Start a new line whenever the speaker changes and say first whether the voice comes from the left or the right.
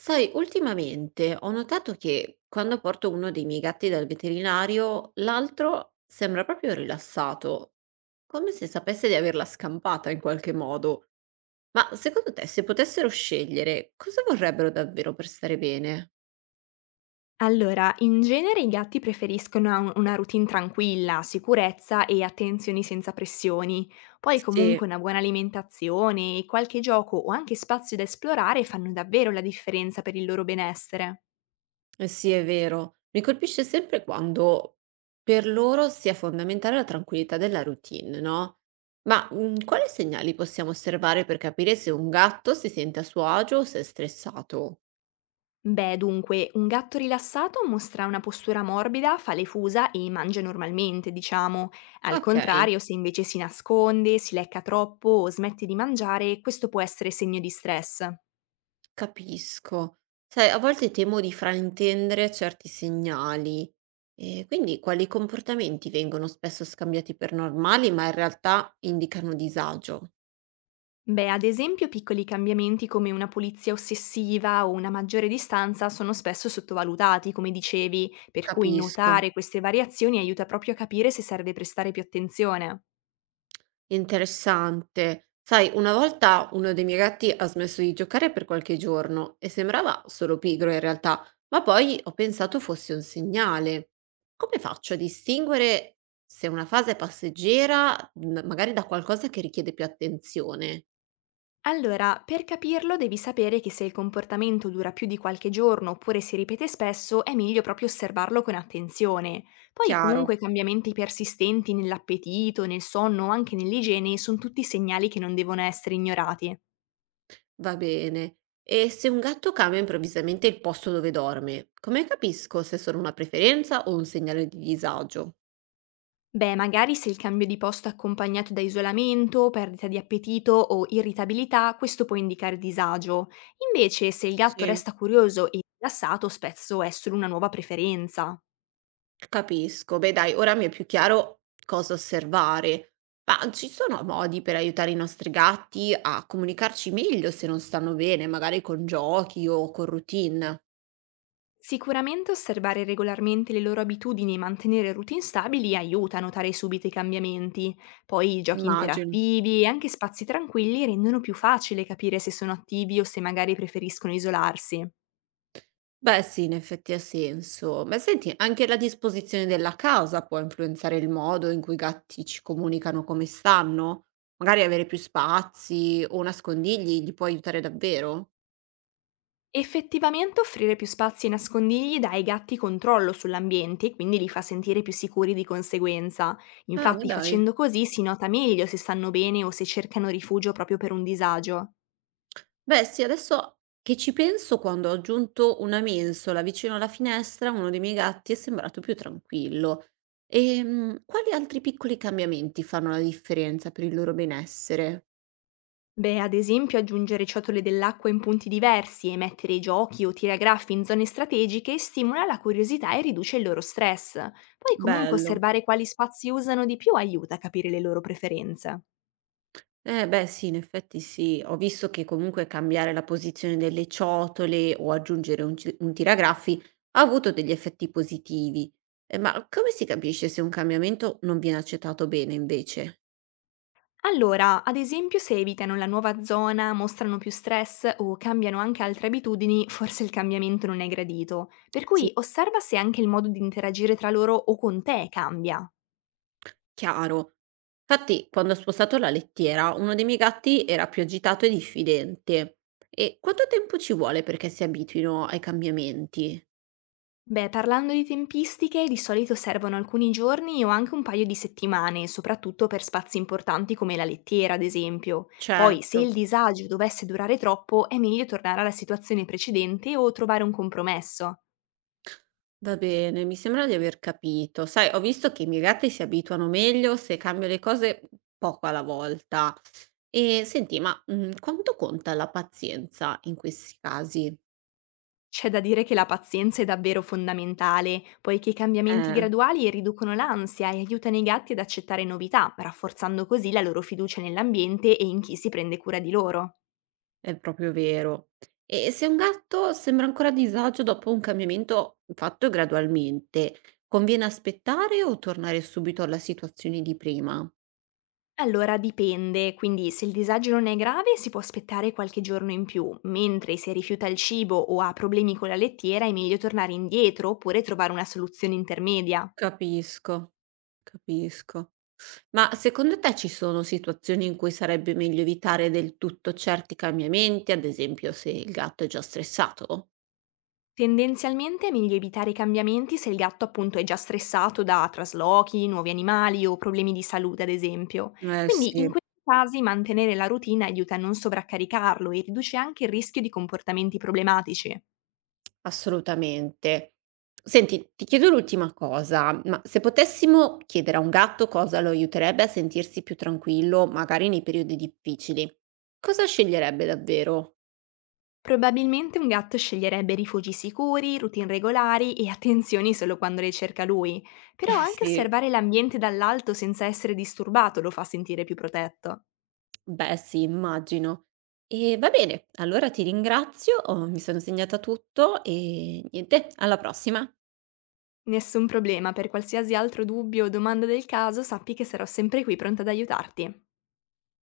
right: Sai, ultimamente ho notato che quando porto uno dei miei gatti dal veterinario, l'altro sembra proprio rilassato, come se sapesse di averla scampata in qualche modo. Ma secondo te, se potessero scegliere, cosa vorrebbero davvero per stare bene?
left: Allora, in genere i gatti preferiscono a un una routine tranquilla, sicurezza e attenzioni senza pressioni. Poi
right: Sì.
left: comunque una buona alimentazione, qualche gioco o anche spazio da esplorare fanno davvero la differenza per il loro benessere.
right: Eh sì, è vero. Mi colpisce sempre quando per loro sia fondamentale la tranquillità della routine, no? Ma quali segnali possiamo osservare per capire se un gatto si sente a suo agio o se è stressato?
left: Beh, dunque, un gatto rilassato mostra una postura morbida, fa le fusa e mangia normalmente, diciamo. Al
right: Ok,
left: contrario, se invece si nasconde, si lecca troppo o smette di mangiare, questo può essere segno di stress.
right: capisco. Sai, a volte temo di fraintendere certi segnali. E quindi quali comportamenti vengono spesso scambiati per normali, ma in realtà indicano disagio?
left: Beh, ad esempio piccoli cambiamenti come una pulizia ossessiva o una maggiore distanza sono spesso sottovalutati, come dicevi, per cui
right: Capisco.
left: notare queste variazioni aiuta proprio a capire se serve prestare più attenzione.
right: Interessante. Sai, una volta uno dei miei gatti ha smesso di giocare per qualche giorno e sembrava solo pigro in realtà, ma poi ho pensato fosse un segnale. Come faccio a distinguere se una fase è passeggera, magari da qualcosa che richiede più attenzione?
left: Allora, per capirlo devi sapere che se il comportamento dura più di qualche giorno oppure si ripete spesso, è meglio proprio osservarlo con attenzione. Poi
right: Chiaro,
left: comunque cambiamenti persistenti nell'appetito, nel sonno o anche nell'igiene sono tutti segnali che non devono essere ignorati.
right: va bene. E se un gatto cambia improvvisamente il posto dove dorme, come capisco se sono una preferenza o un segnale di disagio?
left: Beh, magari se il cambio di posto è accompagnato da isolamento, perdita di appetito o irritabilità, questo può indicare disagio. Invece, se il gatto
right: Sì.
left: resta curioso e rilassato, spesso è solo una nuova preferenza.
right: Capisco. Beh dai, ora mi è più chiaro cosa osservare. Ma ci sono modi per aiutare i nostri gatti a comunicarci meglio se non stanno bene, magari con giochi o con routine?
left: Sicuramente osservare regolarmente le loro abitudini e mantenere routine stabili aiuta a notare subito i cambiamenti. Poi i giochi
right: Immagino.
left: interattivi e anche spazi tranquilli rendono più facile capire se sono attivi o se magari preferiscono isolarsi.
right: Beh sì, in effetti ha senso. Ma senti, anche la disposizione della casa può influenzare il modo in cui i gatti ci comunicano come stanno? Magari avere più spazi o nascondigli li può aiutare davvero?
left: Effettivamente offrire più spazi e nascondigli dà ai gatti controllo sull'ambiente e quindi li fa sentire più sicuri di conseguenza.
right: Ah, ma
left: Infatti
right: dai.
left: facendo così si nota meglio se stanno bene o se cercano rifugio proprio per un disagio.
right: Beh sì, adesso che ci penso, quando ho aggiunto una mensola vicino alla finestra, uno dei miei gatti è sembrato più tranquillo. Quali altri piccoli cambiamenti fanno la differenza per il loro benessere?
left: Beh, ad esempio aggiungere ciotole dell'acqua in punti diversi e mettere giochi o tiragraffi in zone strategiche stimola la curiosità e riduce il loro stress. Poi comunque
right: Bello.
left: osservare quali spazi usano di più aiuta a capire le loro preferenze.
right: Eh beh sì, in effetti sì, ho visto che comunque cambiare la posizione delle ciotole o aggiungere un tiragraffi ha avuto degli effetti positivi. Ma come si capisce se un cambiamento non viene accettato bene invece?
left: Allora, ad esempio se evitano la nuova zona, mostrano più stress o cambiano anche altre abitudini, forse il cambiamento non è gradito. Per cui osserva se anche il modo di interagire tra loro o con te cambia.
right: Chiaro. Fatti, quando ho spostato la lettiera, uno dei miei gatti era più agitato e diffidente. E quanto tempo ci vuole perché si abituino ai cambiamenti?
left: Beh, parlando di tempistiche, di solito servono alcuni giorni o anche un paio di settimane, soprattutto per spazi importanti come la lettiera, ad esempio. Poi, se
right: Certo,
left: il disagio dovesse durare troppo, è meglio tornare alla situazione precedente o trovare un compromesso.
right: va bene, mi sembra di aver capito. Sai, ho visto che i miei gatti si abituano meglio se cambio le cose poco alla volta. E senti, ma quanto conta la pazienza in questi casi?
left: C'è da dire che la pazienza è davvero fondamentale, poiché i cambiamenti
right: Eh.
left: graduali riducono l'ansia e aiutano i gatti ad accettare novità, rafforzando così la loro fiducia nell'ambiente e in chi si prende cura di loro.
right: È proprio vero. E se un gatto sembra ancora a disagio dopo un cambiamento fatto gradualmente, conviene aspettare o tornare subito alla situazione di prima?
left: Allora dipende, quindi se il disagio non è grave si può aspettare qualche giorno in più, mentre se rifiuta il cibo o ha problemi con la lettiera è meglio tornare indietro oppure trovare una soluzione intermedia.
right: Capisco, capisco. Ma secondo te ci sono situazioni in cui sarebbe meglio evitare del tutto certi cambiamenti, ad esempio se il gatto è già stressato?
left: Tendenzialmente è meglio evitare i cambiamenti se il gatto appunto è già stressato da traslochi, nuovi animali o problemi di salute ad esempio.
right: Eh
left: Quindi in
right: sì.
left: questi casi mantenere la routine aiuta a non sovraccaricarlo e riduce anche il rischio di comportamenti problematici.
right: Assolutamente. Senti, ti chiedo l'ultima cosa, ma se potessimo chiedere a un gatto cosa lo aiuterebbe a sentirsi più tranquillo, magari nei periodi difficili, cosa sceglierebbe davvero?
left: Probabilmente un gatto sceglierebbe rifugi sicuri, routine regolari e attenzioni solo quando le cerca lui, però
right: Eh
left: anche
right: sì,
left: osservare l'ambiente dall'alto senza essere disturbato lo fa sentire più protetto.
right: beh sì, immagino. E va bene, allora ti ringrazio, oh, mi sono segnata tutto e niente, alla prossima.
left: Nessun problema, per qualsiasi altro dubbio o domanda del caso sappi che sarò sempre qui pronta ad aiutarti.